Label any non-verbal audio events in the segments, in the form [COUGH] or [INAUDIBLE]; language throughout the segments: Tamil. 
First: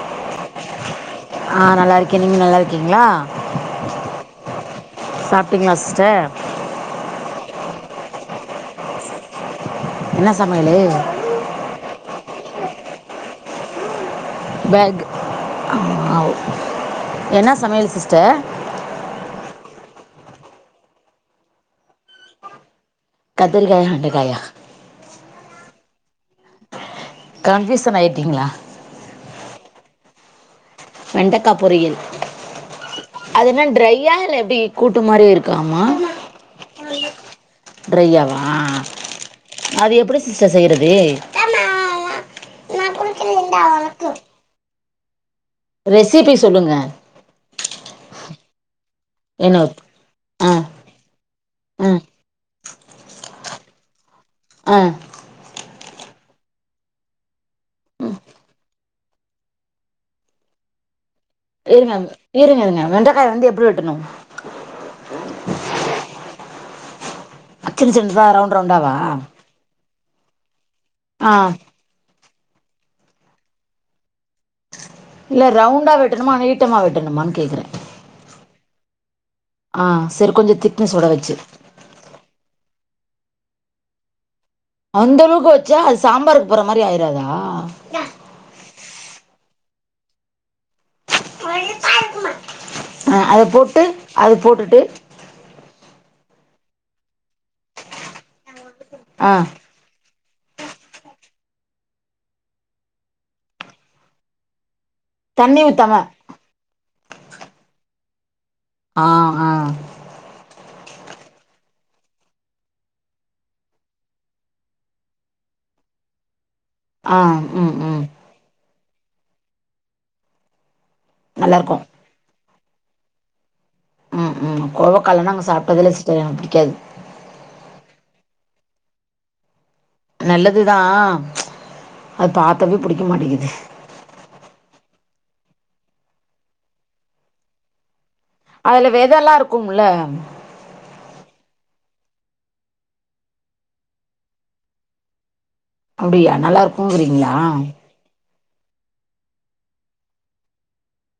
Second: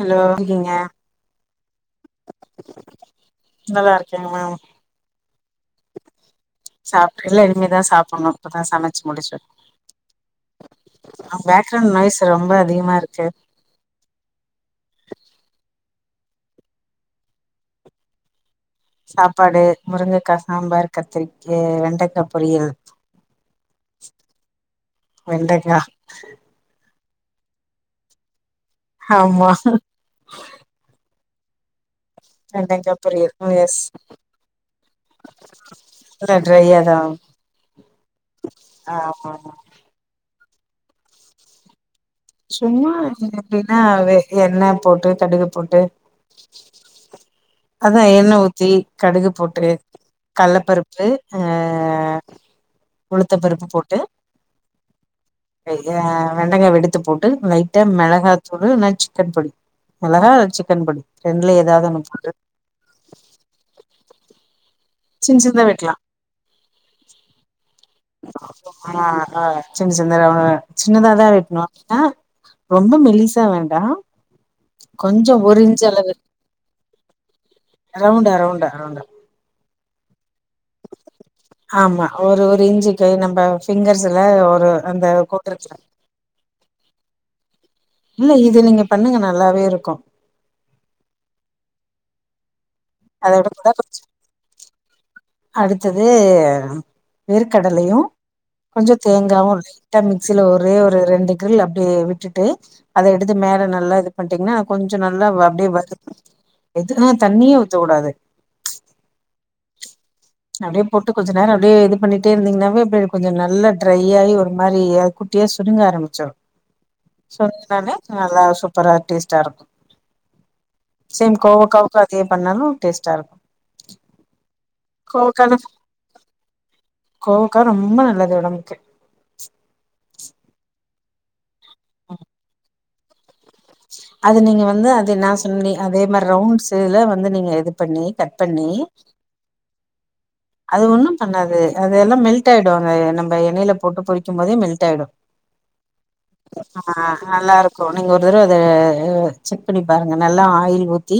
ஹலோ எப்டி இருக்கீங்க? ஆ நல்லா இ க்க நீங்க நல்லா இருக்கீங்ளா நல்லா இருக்கேங்க மேம் சாப்ட்டீங்ளா சிஸ்டர் சாப்ட்ட இல்ல இனிமேதா சாப்பணு இப்பதா சமச்சு முடிச்ச என்ன சமயலூ நா பேக் ரவுண்ட் நாய்ஸ் ரொம்ப அதிகமா இருக்கு பேக் ஆ என்ன சமயல் சிஸ்டர் சாப்பாடு முருங்கக்கா சாம்பார் கத்திரிக்கெ வெண்டக்கா பொரியல் கத்திரிகாயா வெண்டக்காயா வெண்டக்கா கன்ஃபீயூசன் ஆயிட்டீங்ளா ஆமா வெண்டக்கா பொரியல் வெண்டைக்கா அது பொரியல் என்ன எஸ் ட்ரையா இல்ல எப்டி கூட்டு மாரி இருக்காமா இல்ல ட்ரையாதா ட்ரையாவா ஆமாமா அது எப்டி சிஸ்டர் செய்யறது சும்மா எப்டின்னா எண்ணெ போட்டு கடுகு போட்டு ரெசிப்பி சொல்லுங்க அதா எண்ணெ ஊத்தி கடுகு என்ன போட்டு ஆ கள்ளப்பருப்பு அ ஆ உளுத்தம் பருப்பு போட்டு் ஆ எ வெண்டக்கா வெடு த்து போட்டு லைட்டா மெளகாத் தூளு இல்லனா சிக்கன் பொடி மெளகா சிக்கன் பொடி ரெண்டுல ஏதாவது ஒண்ணு இருங்க போட்டு இருங்க இருங்க வெண்டக்காய வந்து எப்டி வெட்டணு சின் சின்தா வெட்லா அ சின்சின்தா ரவுண்ட் ரவுண்டாவா சின் சின்னதாம சின்னதாதா ஆ வெட்னு அ ரொம்ப மெல்லிசா வேண்டா கொஞ்சொ இல்ல ஒரு இன்ச் ரவுண்டா அளவு வெட்டணுமா நீட்டமா வெட்டணுமான்னு கேக்குறேன் ரௌண்டா ரௌண்டா ரௌண்டா ஆ செரி கொஞ்சோ திக்னஸ் ஓட வெச்சு ஆமா ஒரு ஒரு இஞ்சு கை நம்ம ஃபிங்கர்ஸ்ல ஒரு அந்த அளவுக்கு வச்சா அது சாம்பாருக்கு போற மாரி ஆயிராதா இல்ல இது நீங்க பண்ணுங்க நல்லாவே இருக்கு [UNINTELLIGIBLE] ஆ அதை அதோட [UNINTELLIGIBLE] போட்டு கொஞ் அது போட்டுட்டு அடுத்தது வேர்க் கடலையு கொஞ்ச ஆ தேங்காவு லை ட்டா மிக்சியில ஒரே ஒரு ரெண்டு கிரில் அப்டியே விட்டுட்டு அத எடுத்து மேல நல்லா இது பண்ட்டீங்னா கொஞ்சொ நல்லா வா தண்ணி அப்டியே ஊத்தாம வதக் எது அ தண்ணியே ஊத்தக்கூடாது ஆ அ அப்டியே போட்டு கொஞ்ச நேரொ அப்டியே இது பண்ணிட்டே இருந்தீங்கன்னாவே அப்டியே கொஞ்ச நல்ல ட்ரை ஆயி ஒரு மாரியா குட் டியா சுருங்க ஆரம்பிச்சுரு ஆ சோ ம் அதுனால ம் நல்லா சூப் பரா டேஸ்ட்டாருக்கு சேம் நல்லா இருக்கும் கோவக்காவுக்கு அதே பண்ணாலு டேஸ்ட்டா இருக் ம் ம் கோவக்கால்லா நாங்க சாப்டதே இல்ல சிஸ்டர் எனக் பிடிக்காது கோவக்கா ரொம்ப நல்லது ஒடம்புக்கு நல்லதுதா அது பாத்தாவே புடிக்க மாட்டேங்கிது அது நீங்க வந்து அத நா சொன் நீ அதேமாரி ரவுண்ட்ஸ்ஸிதுலே வந்து நீங்க இது பண்ணி கட் பண்ணி அதுல வெதெல்லா இருக்கும்ல அது ஒன்னும் பண்ணாது அது எல்லா மெல்ட் ஆயிடுங்க நம்ப எண்ணெயில போட்டு பொறிக்கும் போதே மெல்ட் ஆயிடு அப்டியா நல்லா இருக்குங்கிறீங்ளா நல்லா இருக்கும் நீங்க ஒரு தடவ அத செக் பண்ணி பாருங்க நல்லா ஆயில் ஊத்தி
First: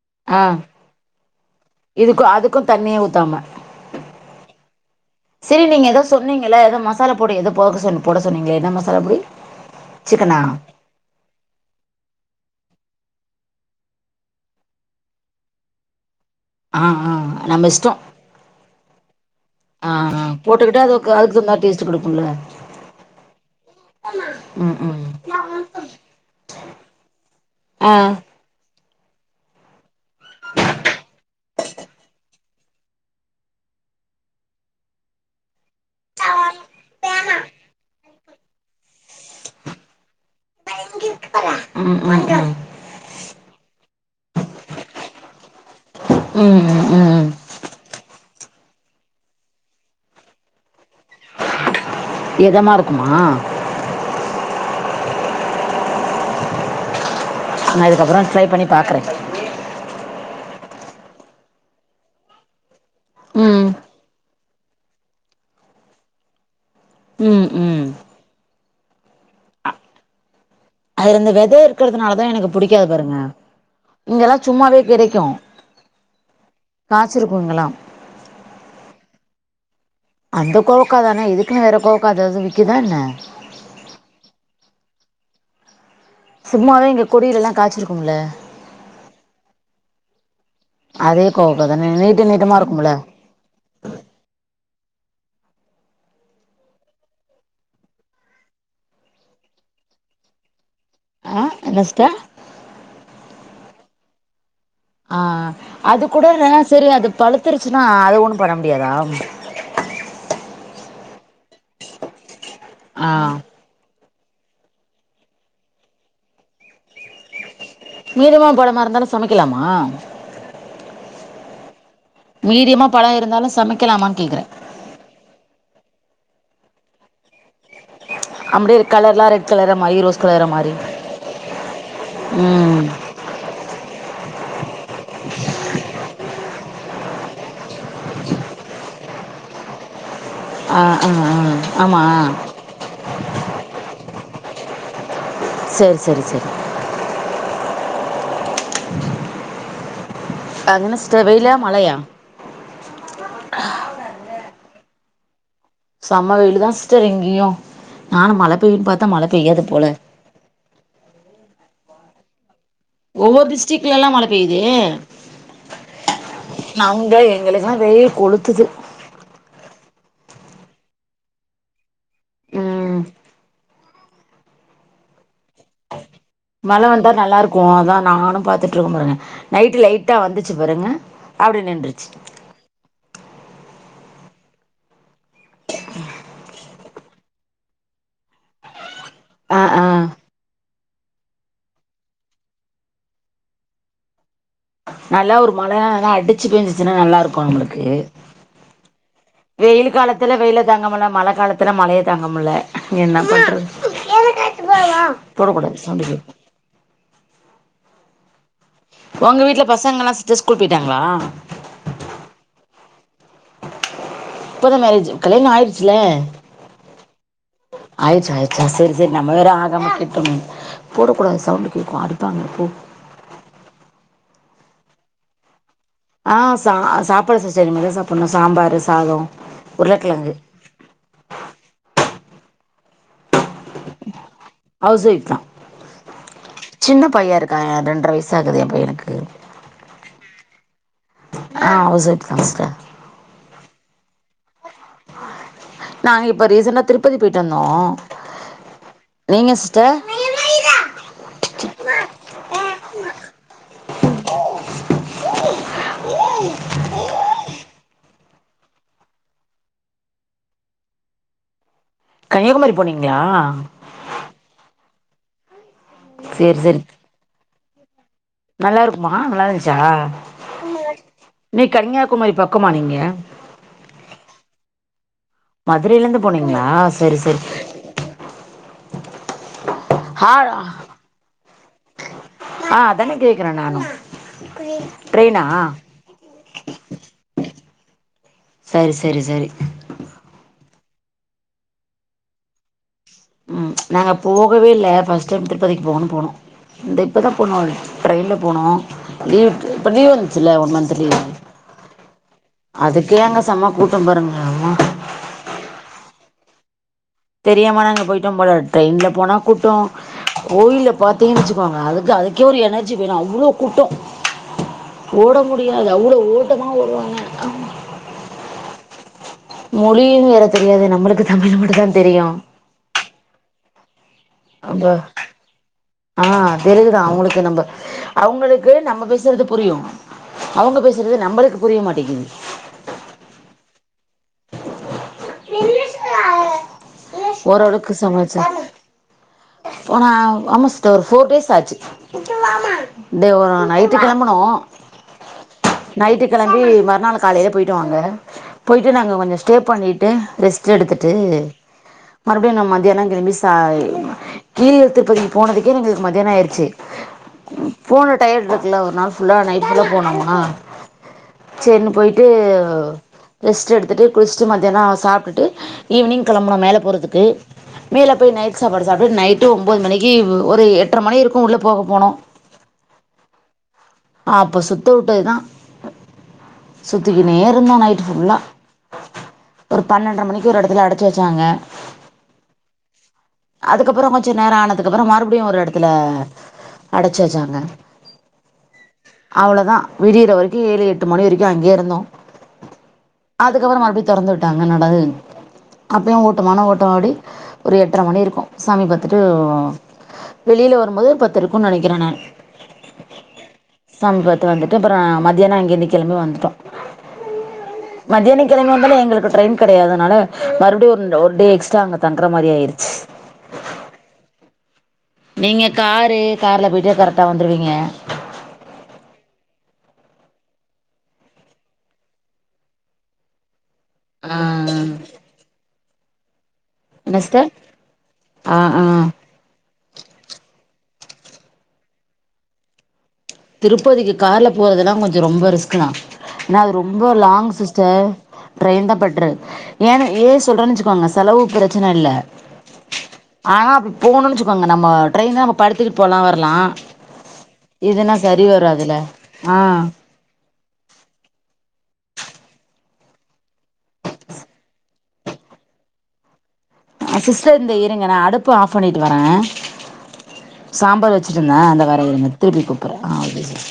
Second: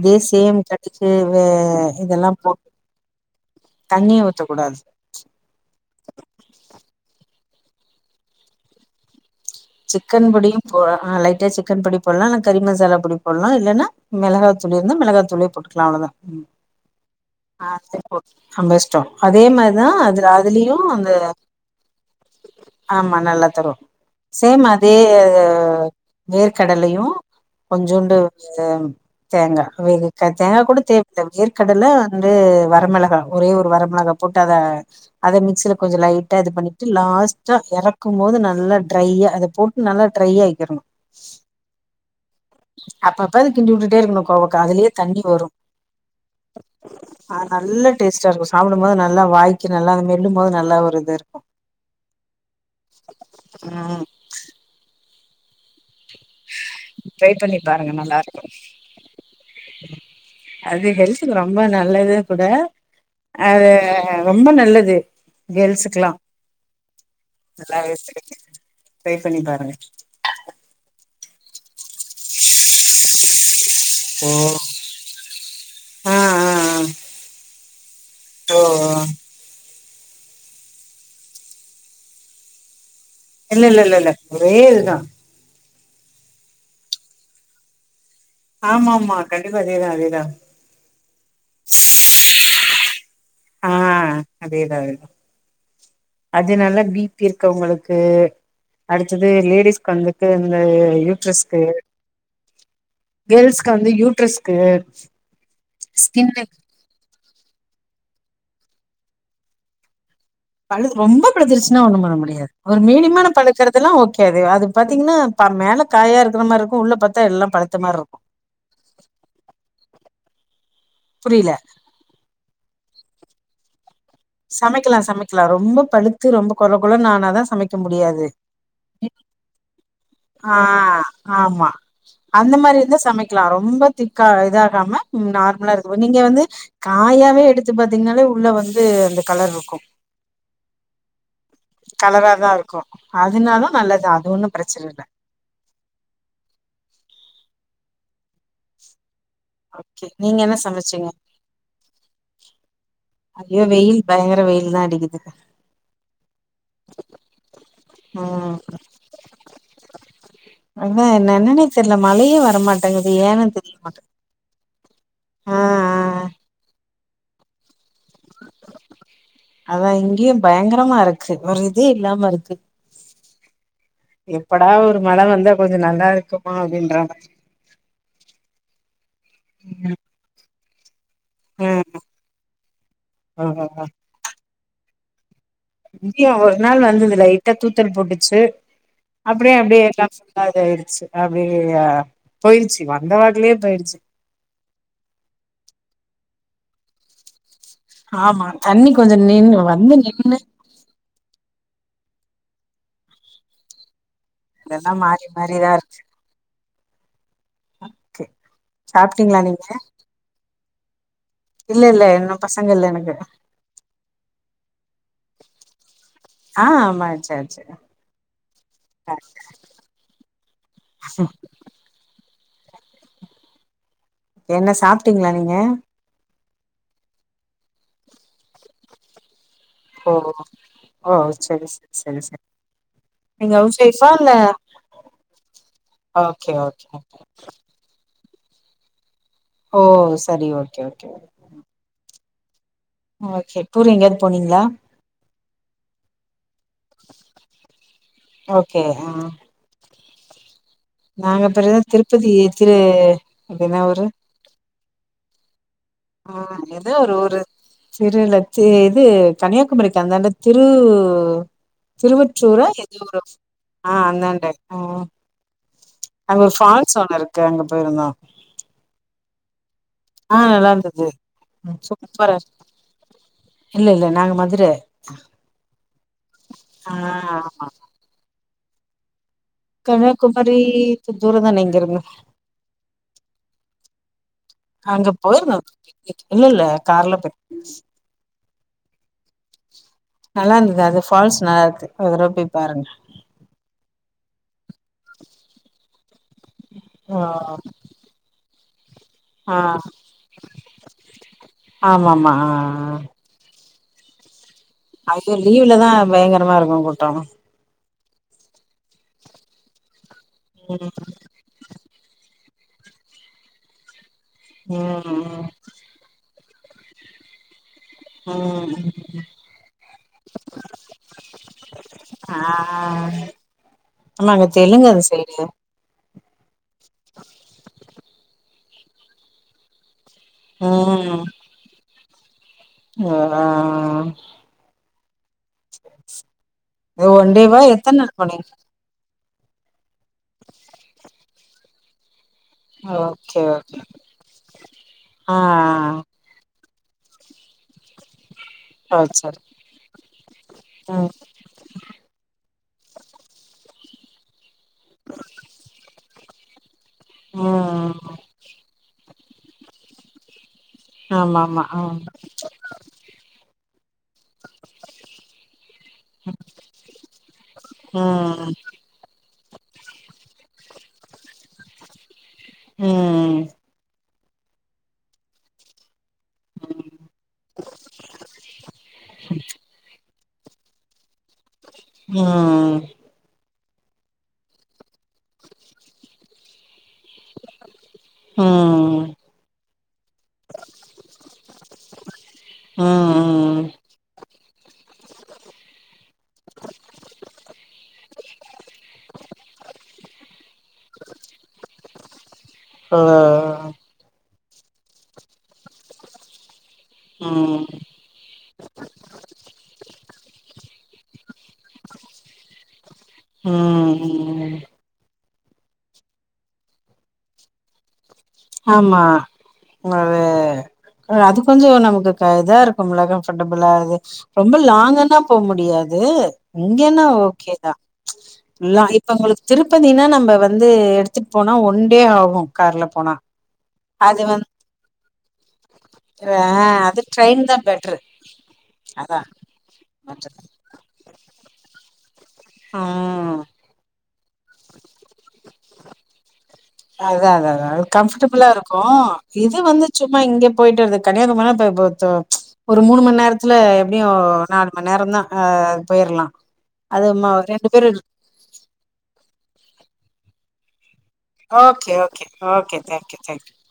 இதே ஆ சேம் கடுகு வே இதுக்கு இதெல்லா அதுக்கு போட் தண்ணியே ஊத்தாம தண்ணியே ஊத்த கூடாது செரி நீங்க எதோ சொன்னீங்களா எதோ மசாலா பொடி எதோ போக சொன்னிங் போட சொன்னீங்களா என்ன மசாலா பொடி சிக்கன் சிக்கனா பொடியும் போ அ லைட்டா சிக்கன் பொடி போட்லா இல்ல கறி மசாலா பொடி போட்லா இல்லனா மெளகா தூள் இருந்தா மெளகா தூளே போட்டுக்லா அவ்ளதா ம் ஆ ஆ நம்ம இஷ்டோ நம்ப இஷ்டோ அதே மார்தா அதுல அதுலயு அந்த ச்சு குடுப்போம்ல ஆமா நல்லா தரு சேம் ம் அதே ம் ஆ வேர்க் கடலையு ம் கொஞ்சோண்டு இது தேங்கா வேகு க தேங்கா கூட தேவப்படாது வேர்க்கடல வந்து வரமெளகா ஒரே ஒரு வர மொளகா போட்டு அத அதே மிக்சில கொஞ்சொ லைட்டா இது பண்ணிட்டு லாஸ்ட்டா எறக் க்கும்போது நல்ல ட்ரையா இத போட்டு நல்லா ட்ரையாக் நா இங்க இருக்கிறேன் ம் ம் ம் அப்பப்ப அது கிண்டி வுட்டுட்டே இருக்கணு கோவக்கா அதுலேயே தண்ணி வரு ம் ம் ம் ம் ஆ நல்ல டேஸ்டா இருக்கு சாப்புடுபோது நல்லா வாய்கு நல்லா அது மெல்லு போது நல்லா ஒரு இது இருக்கு எதமா இருக்குமா ம் ம் ட்ரை பண்ணி நா பாருங்க நல்லா இதுக்கப்றோ இருக்கு ட்ரை பண்ணி பாக்குறே அது ஹெல்துக்கு ரொம்ப நல்லது கூட ம் அது ரொம்ப நல்லது கேள்ஸுகுல்லா ம் ம் ல்லாவே கெடைக்கு ட்ரை பண்ணி பாருங்க அதல இந்த வெத இருக்கிறதுனாலதா எனக்கு புடிக்காது பாருங்க இங்கெல்லா சும்மாவே கெடைக்கு ஆ ஆ காய்சிருக்கு இங்கெல்லா ஆ அந்த கோவக்கா தான இதுக்குன்னு வேற கோவக்கா எதாவுது விக்குதா என்ன இல்ல இல்ல இல்ல இல்ல ஒரே இதுதா சும்மாவே இங்க கொடியிலெல்லா காச்சிருக்கும்ல ஆமா ஆமா கண்டிப்பா அதேதா அதேதா அதே கோவக்கா தான நீட்ட நீட்டமா இருக்குல ஆ அதேதா அதேதா அது நல்ல பி பி இருக்கவங்களுக்கு அடுத்தது லேடிஸ்க்கு வந்துட்டு இந்த யூட் ஆ யூட்ரஸ்க் என்ன சிஸ்டர் கேள்ஸ்க்கு வந்து யூட்ரஸ்க்கு ஆ அது கூட ஸ்கின்னு செரி அது பழுத்துருச்சுன்னா அது ஒண்ணு பண்ண முடியாதா பழு ரொம்ப பழுத்துருச்சுன்னா ஒண்ணு பண்ண முடியாது ஒரு ஆ மீடியமான பழு க்கிறதெல்லா ஓகே அது அது பாத்தீங்கன்னா ப மேல காயா இருக்குற மாரி இருக்கு உள்ள பாத்தா எல்லா பழுத்த மார்ருக் மீடியமா பழமா இருந்தாலு சமக்கிலாமா புரியில மீடியமா பழோ இருந்தாலு சமைக்கலாமான்னு கேட்குறே சமைக்கலா சமைக்கலா ரொம்ப பழுத்து ரொம்ப கொழ கொழனு ஆனா தா சமைக்க முடியாது அப்படியே கலர்லாம் ரெட் கலரை மாதிரி ரோஸ் கலரை ஆ மாதிரி ஆமா அந்த மாரி ம் இருந்தா சமைக் க்கலா ரொம்ப திக்கா இதாகாம நார்மலா இருக்கு நீங்க வந்து காயாவே எடுத்து பாத்தீங்னாலே உள்ள வந்து அந்த கலர்ருக்கு ஆ ஆ ஆ ஆமாம் கலராதா இருக்கு அதுனாலு நல்லதா அது ஒண்ணு ப்ரச்சன இல்ல செர் செரி செரி ஓகே நீங்க என்ன அங்க என்ன சமைச்சீங்க சிஸ்டர் வெய்லா மழயா ஐயோ வெய்யில் பயங்கர வெய்யில் தா அடிக்குது செம்ம வெயிலு தா சிஸ்ட்ர் இங்கயு நானு மழ ம் பெய்யு பாத்தா மழ பெய்யாது போல அதா என்னன்னே தெர்ல மழயே வரமாட் ஒவ்வொரு டிஸ்டரிக்லல்லா மழ பெய்து ஆ ஆ நவுங்க எங்களுக்லா வெய்யில் கொளுத்துது அதா இங்கயு பயங்கரமா இருக்கு ஒரு இதே இல்லாம இருக்கு ம் எப்படா ஒரு மழ வந்த மழ வந்தா நல்லா இருக்கு அதா நானு பாத்துட்டு இருக்கோ பாருங்க நைட் லைட்டா வந்துச் சி பாருங்க அப்டியே நின்றுச்சு ஆ ஆ ஆ. இங்கியு ஒரு நாள் வந்துது லைட்டா தூத்தல் போட்டுச்சு அப்டியே ஆ ஆ அப்டியே டாப் ஸ்டா அதாயிருச்சு அப்டியே போயிருச்சு வந்த வாக்லியே போய்ருச்சு. நல்லா ஒரு மழ லா அடிச்சு பேஞ்சுச்சுன்னா நல்லாருக்கு நம்முளு ஆமா தண்ணி கொஞ்சோ நின்னு வெயில் வந்து காலத்துல நின்னு வெயில தாங்க முல்ல மழ காலத்துல மழய தாங்க முல்ல என்ன பண்றது. இதெல்லா போடக்கூடாது சவுண்ட [UNINTELLIGIBLE] ஓகே. ஒங்க வீட்ல பசங்க எல்லா ஸ்டர் ஸ்கூல் போய்ட்டாங்ளா? இல்ல இல்ல இன்னு பசங்க இல்ல எனக்கு. இப்பொதா மேரேஜு கல்யாணோ ஆயிர்ச்சுல. ஆ மேரேஜ் ஆய்ச்சு. ஆய்ர்ச்சா ஆய்ர்ச்சா செரி செரி நம்ம வேற ஆகாம கேட்டமோ கேக்கும் அடுத்தவங்க கு என்ன சாப்ட்டிங்ளா நீங்க? ஆ சா ஆ சாப்பல்ல சிஸ்டர் இனிமேதா சாப்பணு சாம்பாரு சாதோ. ஓ ஓ ஓ செரி செரி செரி செரி. நீங்க ஹவுஸ் ஒய்ஃபா இல்ல ஹவுஸ் ஒய்ஃப் தான் ஓகே ஓகே ஓகே. அ ரெண்ர வயிசு ஆகுது எ பையனுக்கு. ஓ சரி ஓகே ஓகே ஓ ஆ ஹவுஸ் ஒய்ஃப்தா ஸ்டர். ஓகே டூர் எங்கியாது போனிங்ளா? நாங்க இப்ப ரீசென்டா திருப்பதி போய்ட்டு வந்தோ. ஓகே ஆ நீங்க சிஸ் ட்ட? நாங்க இப்டிதா திருப்பதி திரு அது என்னா ஊரு? ம் எதோ ஒரு ஊரு. திருல த்து இது கன்னியாகுமரிக்கு அந்தாண்ட திரு திருவற்றூரா கன்னியாகுமரி எதோ ஒரு போனீங்களா ஆ அந்தாண்ட ம் அங்க ஒரு சரி ஃபால்ஸ் ஒன்னு இருக்கு அங்க போயிருந்தோ. நல்லாருக்மா நல்லா இந்ச்சா? ஆ நல்லா இருந்தது நீ ம். கன்னியாகுமரி சூப்பரா பக்கமா நீங்க? இல்ல இல்ல நாங்க மதுர மதுரைலந்து போனிங்ளா ஆ செரி செரி. ஆமா ஆ கன்னியாகுமரி து தூரந்தான இங்கிருந்து. ஆ அதானே கேக்குறே நானு அங்க ட்ரெயினா போயிருந்தோ இ இல்லல்ல கார்ல போட் சரி சரி சரி. நல்லாந்துது அது ஃபால்ஸ் நல்லாக்கு ஒரு தடவ போய் பாருங்க. ம் நாங்க போகவேல்ல ஃபஸ்ட் டைம் திருப்பதிக்கு போகணும் போனோ இந்த இப்பதா ஆ போனோ. ட்ரெயின்ல போனோ. லீவ் ஆ ட்டு இப்ப லீவ் வந்ச்சில்ல ஒன் மந்த் லீவு ஆமா ஆமா ஆ ஆ அதுக்கே அங்க செம்ம கூட் டம் பாருங்க அம்மா. அய்யோ லீவ்லதா பயங்கரமா இருக்கு கூட்டோ. தெரியாம நாங்க போயிட்டம் போல ட்ரெயின்ல போனா கூட்டோ கோயில்ல ம் பாத்திங்கணு வெச்சுக்கோங்க அதுக்கு அது க்கே ஒரு எனர்ஜி வேணு அவ்ளோ கூட்டோ. ஓட ம் மு டியாது அவ்ளோ ஓட்டமா ஓடுவாங்க அம் ம் ம். மொலியு வேற தெரியாது நம்மளுக்கு தமிழ் மட்டு தா தெரியு ஆ ஆமா அங்க அப்ப தெலுங்கர சைடு ஆ தெலுகுதா அவுங்களுக்கு நம்ப அவுங்களுக்கு நம்ம பேசுறது புரியு அவுங்க பேசுறது நம்பளுக்கு புரிய மாட்டிங்குது ஓ ஆ ஆ ஒன்டே வா எத்தன் நாள் போனிங்க போன ஆமா சிஸ்டர் ஒரு ஃபோர் டேஸ் ஆச்சு டே ஓகே ஒ ஓகே நைட்டு கெளம்பனோ ஆ நைட்டுக் கு கெளம்பி மறுநாள் காலயில போயிட்டோ அங்க போயிட்டு ஆ ஓ நாங்க கொஞ்ச சரி ஸ்டே பண்ணிட் டு ரெஸ்ட்டு ம் எடுத்துட்டு மறுபுடியு அங்க மதியான கெளம்பி சாய் கீழ்ழ திருப்பதிக்கு போனதுக்கே எங்களுக்கு மதியாண ஆயிருச்சு போன ம் டயட் இருக்குல்ல ஒரு நாள் ஃபுல்லா நைட் ஃபுல்லா போனோம்னா ஆமா ஆமா சேர்னு போய்ட்டு ரெஸ்ட்டு எடுத்துட்டு குளிசிட்டு மதியாணோ சாப்ட்டுட்டு ஈவினிங் கெளம்பனோம் மேல போறதுக்கு ஆ மேல போய் நைட் சாப்பாடு சாப்ட்டு நைட்டு ஒம்போது மணிக்கு ஒரு எட்ற மணி இருக்கு உள்ள போக போனோ ம் ம் அப்போ சுத்தவுட்டது தா சுத்திகுனே இருந்தா நைட் ஃபுல்லா ஒரு பன்னெண்ற மணிக் கு ஒரு எடத்துல அடச்சு வச்சாங்க ம் ம் அதுக்கப்புறோ கொஞ்ச நேரோ ஆனதுக்கப்பறோ மறுபடியு ஒரு எடத்துல அடச்சு வச்சாங்க ம் அவ்ளோதா விடியிற வரிக்கு ஏழு எட்டு மணி வரிக்கு அங்கே இருந்தோ ம் ம் அதுக்கப்பறோ மறுபடியு தொறந்து உட்டாங்க நலது அப்பயு ஓட்டமான ஓட்டோ ஓடி ஒரு எட்ர மணி இருக்கு சாமீபாத் ட்டு வெளில வரும்போது பத்து இருக்கு நனைக்கிற நானு ஆ ஆ அ சாமி பாத்து வந்துட்டு அப்றோ மத்தியானோ அங்கிருந்து கெளம்பி வந்துட்டோ ம் மத்யான கெளம்பி வந்தாளே எங்களுக்கு ட்ரெயின் கெடையாதனால மறுப்டியு ஒருன் ஒரு டே எக்ஸ்ட்ரா அங்க தங்கற மாரி ஆயிருச்சு ம் ம் ம் நீங்க காரு கார்ல போய்ட்டு கரெக்டா வந்துருவீங்க ஆமா ம் அது அது கொஞ்சோ நமக்கு க இதா இருக்கும்ல கம்ஃபர்டபிளா அது ஆ ரொம்ப லாங்கான்னா போ முடியாது இங்கேனா என்ன சிஸ்டர் ஓகேதா ஆ இல்ல ஆ இப்ப உங்களுக் திருப்பதினா நம்ப வந்து எடுத்துட் போனா ஒன் டே ஆகு கார்ல போனா திருப்பதிக்கு அது வந்து கார்ல போறதெல்லா கொஞ்சோ ரொம்ப ரிஸ்க்கு தா ஆ ஏனா அது ரொம்போ ட்ரெயின் லாங் தா பெட்ரு சிஸ்டர் ட்ரெயின் தா அதா பெட்ரு ஏனா ஏ பெட்ரு சொல்றன் வச்சுக்கோங்க செலவு பரச்சன இல்ல ம் ஆனா போணுன் வச்சுக்கோங்க நம்ம ட்ரெயின்னா நம்ம படுத்துட்டு போலா வரலா அதா அதா அதா அது இதுன்னா சரி கம்ஃபர்ட்டபுளா இருக்கு வராதுல இது ஆ வந்து சு சும்மா இங்க போயிட்டு வருது கன்னியாகுமனா ப போ தோ ஒரு மூணு மண் நேரத்துல எப்டியு நாலு மண் நேரோதா ஆ போயிரலா அது அ ம சிஸ்டர் ரெண்டு இந்த பேரு இருங்க நா அடுப்பு ஆஃப் பண்ணிட்டு வரே சாம்பார் வச் வச்சுருந்த இந்த ஓகே வரே ஓகே இருங்க திருப்பி ஓகே தேங்க்யூ தேங்க்யூ கூப்புற்றே ஆ